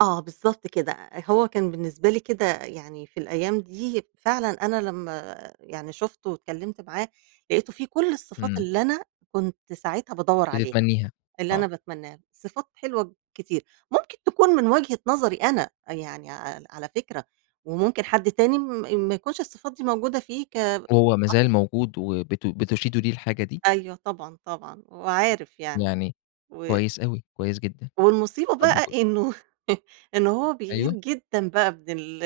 آه بالضبط كده، أ أ كان بالنسبة لي كده يعني في الأيام دي، فعلًا أنا لمّا يعني شُفته واتكلمت معاه، لقيته فيه كُلّ الصفات امم. اللي أنا كنت ساعتها بادوّر عليها، بتتمنيها، اللي أنا آه. باتمناه، صفات حلوة كتير، ممكن تكون من وجهة نظري أنا، يعني عل على فكرة وممكن حد تاني م ما يكونش الصفات دي موجودة فيه ك وهو ما [unintelligible] زال موجود وبت بتشيدوا ليه الحاجة دي؟ أيوه طبعًا طبعًا، وعارف يعني يعني و كويس أوي، كويس جدًا. والمصيبة طب بقى و إنه إن هو بيغِير أيوه. جدًا بقى من ال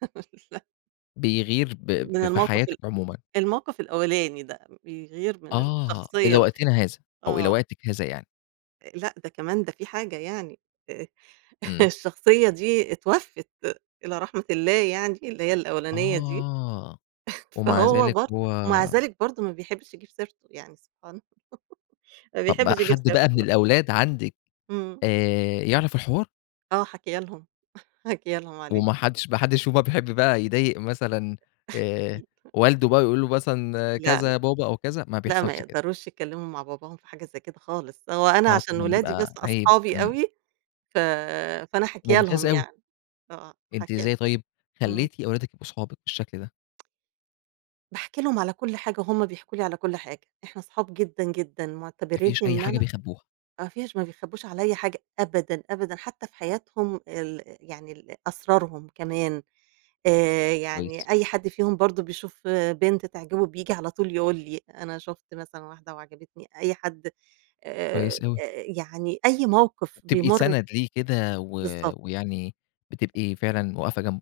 ل بيغِير ب من ف في الموقف حياتِك ال عمومًا. الموقف الأولاني ده، بيغِير من آه، إلى الشخصية ال وقتنا هذا؟ أو إلى آه. وقتِك هذا يعني؟ آآ، لأ، ده كمان ده في حاجة يعني آآ، امم. الشخصية دي اتوفت إلى رحمة الله يعني اللي هي الأولانية دي، آه! ومع فهو ذلك برض هو ومع ذلك برضو ما بيحبش يجيب سيرته، يعني سبحان الله، ما طب بيحبش يجيب حد بقى سيرته من برضو. الأولاد عندِك امم. آآ يعرف الحوار؟ آه حاكيه لهم، حاكيه لهم عليه. وما حدش ما حدش فيهم بقى بيحب بقى يضايق مثلًا، آآ، ل والده بقى ويقول له مثلًا لا كذا لأ، يا بابا أو كذا، ما لأ ما بيحصلش كده؟ يقدروش يتكلموا مع باباهم في حاجة زي كده خالص، هو أنا آه عشان طبعًا ولادي بس بتبقى عيب، أصحابي امم. أوي، ف فأنا حاكيه ممتاز لهم أوي. يعني، آه، أنتِ حاكيه لهم، إزاي طيب امم. خليتِ أولادك يبقوا صحابِك بالشكل ده؟ باحكي لهم على كُلّ حاجة وهُم بيحكوا لي على كُلّ حاجة، إحنا صحاب جدًا جدًا، ما معتبرينني فيش أي إن حاجة أنا بيخبوها؟ ما فيش، ما بيخبوش عليَّ حاجة أبدًا، أبدًا، حتى في حياتهم ال يعني ال أسرارهم كمان، آآ، كويس. يعني أي حد فيهم برضو بيشوف بنت تعجبه بييجي على طول يقول لي: "أنا شُفت مثلًا واحدة وعجبتني." أي حد آآ، كويس أوي. آآ، يعني أي موقف تبقي بيمر سند ليه كده و بالضبط. ويعني بتبقي فعلًا واقفة جنبه.